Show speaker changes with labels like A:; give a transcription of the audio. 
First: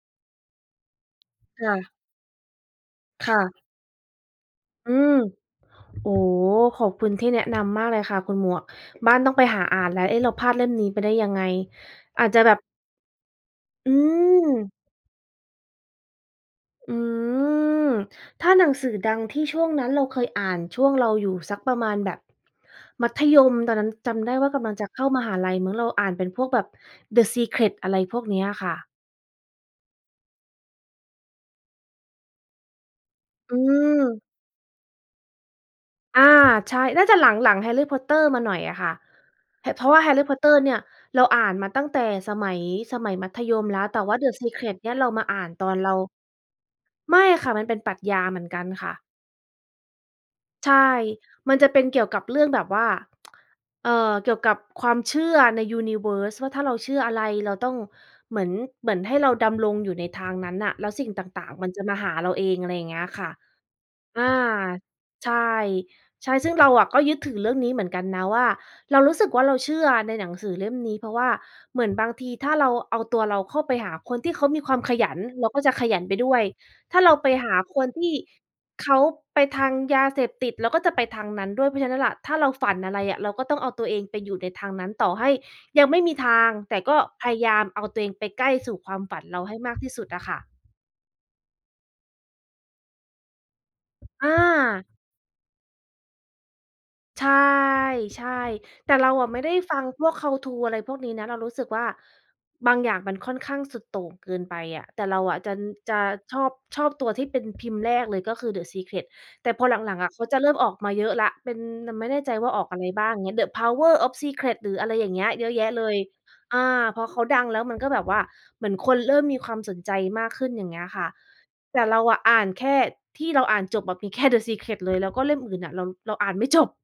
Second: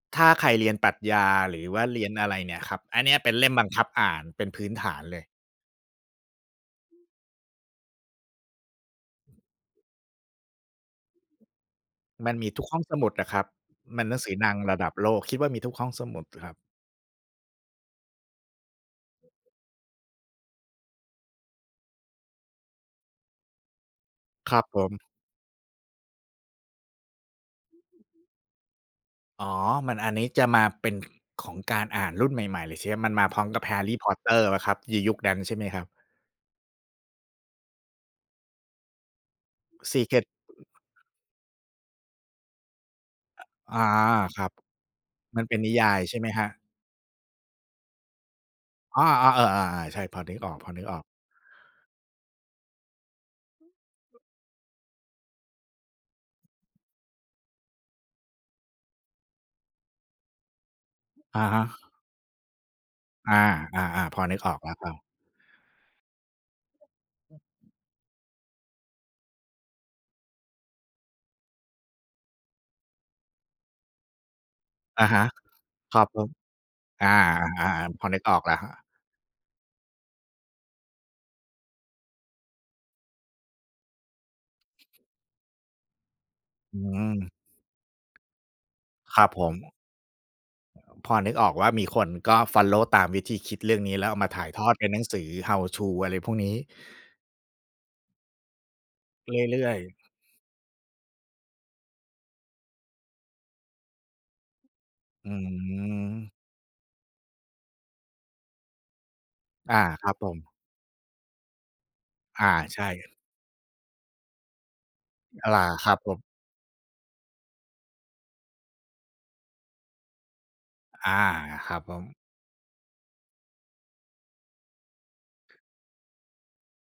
A: ถ้าใครเรียนปรัชญา หร
B: ค
A: ือ
B: ่
A: ว่า
B: ะ
A: เรียนอะไรเนี่ยครับ อันเนี้ยเป
B: ค
A: ็
B: ่
A: นเล่
B: ะ
A: มบังคับอ่านเป็นพื้นฐ
B: อื
A: าน
B: ม
A: เลย
B: โอ้โฮ ขอบคุณที่แนะนำมากเลยค่ะคุณหมวก บ้านต้องไปหาอ่านแล้ว เอ๊ะ เราพลาดเล่มนี้ไปได้ยังไง อา
A: ม
B: จ
A: ัน
B: จะ
A: มี
B: แบบ
A: ทุกห้องสมุดอะครับ
B: อื
A: มันหนังสือดัง
B: ม
A: ระดับโลก คิดว่ามีทุกห้องสมุดครับ
B: อืม ถ้าหนังสือดังที่ช่วงนั้นเราเคยอ่าน ช่วงเราอยู่สักประมาณแบบ มัธยม ตอนนั้นจำได้ว่า
A: คร
B: ก
A: ับ
B: ำลัง
A: ผ
B: จะ
A: ม
B: เข้ามหาลัยมั้ง เราอ่านเป็นพวกแบบ The Secret อะไรพวกเนี้ยค่ะ
A: อ๋อ มัน อันนี้จะมาเป็น ข ของการอ่านรุ่นใหม่ ๆ เลย ช มันมาพร้อม
B: อื
A: กับ แฮร์รี่ พอต
B: ม
A: เตอร์ เปล่าครับ ยียุคนั้นใช่ไหมครับ?
B: อา ใช่ น่าจะหลัง หลังแฮร์รี่ พอตเตอร์ มาหน่อยอะค่ะ พ เพราะว่าแฮร์รี
A: Secret
B: ่ พอตเตอร์เนี่ย เราอ่านมาตั้งแต่ สมัย สมัยมัธยมแ
A: อ
B: ล
A: า
B: ้ว แต่ว่า The
A: ครับ
B: Secret เนี่ยเรามาอ่
A: มั
B: า
A: น
B: น
A: เป็น
B: ตอ
A: นิ
B: น
A: ย
B: เรา
A: ายใช่ไหมครับ?
B: ไม่อะค่ะ มันเป็นปรัชญาเหมือนกันค่ะ
A: อา ๆ เออ อา ๆ ใช่ พอนึกอ
B: ใช่
A: อก ๆ
B: มันจะเป็นเกี่ยวกับเรื่องแบบว่า เอ่อ เกี่ยวกับความเชื่อใน universe ว่า ถ้าเราเชื่ออะไรเราต้อง เหมือน เหมือนให้เราดำรงอยู่ในทางนั้นน่ะ แล้วสิ่งต
A: อะ
B: ่าง
A: ฮ
B: ๆ
A: ะ
B: มันจะมาหาเราเอง อะไรอย่างเงี้ยค่ะ
A: อา ๆ ๆ พ
B: อ
A: อ
B: า
A: นึกออกแล้วครับ
B: ใช่ ใช่ ซึ่งเราอะก็ยึดถือเรื่องนี้เหมือนกันนะ ว่าเรารู้สึกว่าเราเชื่อในหนังสือเล่มนี้ เพราะว่าเหมือนบางทีถ้าเราเอาตัวเราเข้าไปหาคนที่เขามีความข
A: อะ
B: ยั
A: ฮ
B: น
A: ะ
B: เราก็จะขย
A: คร
B: ั
A: ั
B: น
A: บ
B: ไป
A: ผ
B: ด
A: ม
B: ้วย ถ้า
A: อา
B: เราไปหาคน
A: ๆ
B: ท
A: พอ
B: ี่
A: นึกออกแล้วครับ
B: เขาไปทางยาเสพติด เราก็จะไปทางนั้นด้วย เพราะฉะนั้นล่ะ ถ้าเราฝันอะไรอะ เราก็ต้องเอาตัวเองไปอยู่ในทางนั้น ต่อให้ยังไม่มีทาง แต
A: อื
B: ่ก็พ
A: ม
B: ยายามเอาตัวเองไปใกล้สู่ความฝ
A: ค
B: ั
A: ร
B: น
A: ับ
B: เร
A: ผ
B: าใ
A: ม
B: ห้มากที่สุดอะค่ะ
A: [unintelligible] พอนึกออกว่ามีคน ก็ฟอลโลว์ตามวิธีคิดเรื่องนี้ แล้วเอาม
B: อ
A: าถ่ายทอดเป
B: า
A: ็นหนังสือ How to อะไรพวกนี้
B: ใช่ ใช่ แต่เราอะ
A: เ
B: ไม่ได้
A: รื่
B: ฟ
A: อ
B: ั
A: ย
B: ง
A: ๆ
B: พวก How to อะไรพวกนี้นะ เรารู้สึกว่า บางอย่างมันค่อนข้างสุดโต่งเกินไปอะ แต่เรา
A: อื
B: อะจะ จะ
A: ม
B: ชอบ ชอบตัวที่เป็นพิมพ์แรกเลย ก็คือ The Secret แต่พอ
A: อ
B: ห
A: า
B: ลัง
A: ค
B: ๆ อ
A: ร
B: ะ
A: ับ
B: เขา
A: ผ
B: จะ
A: ม
B: เริ่มออกมาเยอะแล้ว เป็น แต่ไม่แน่ใจ
A: อ
B: ว่
A: า
B: าออกอ
A: ใ
B: ะ
A: ช
B: ไรบ้า
A: ่
B: ง เงี้ย The Power of Secret หรือ อะไรอย่างเงี้ย เย
A: อะ
B: อะ
A: หล
B: แ
A: ่
B: ย
A: า
B: ะเล
A: ครั
B: ย
A: บผม
B: อา พอเขาดังแล้ว มัน ก็แบบว่าเหมือนคนเริ่มมีความสนใจมากขึ้น อย่างเงี้ยค่ะ
A: อา คร
B: แต
A: ับ
B: ่
A: ผ
B: เรา
A: ม
B: อะอ่านแค่ที่เราอ่านจบแบบมีแค่ The Secret เลย แล้วก็เล่มอื่น ๆ อะ เรา เราอ่านไม่จบ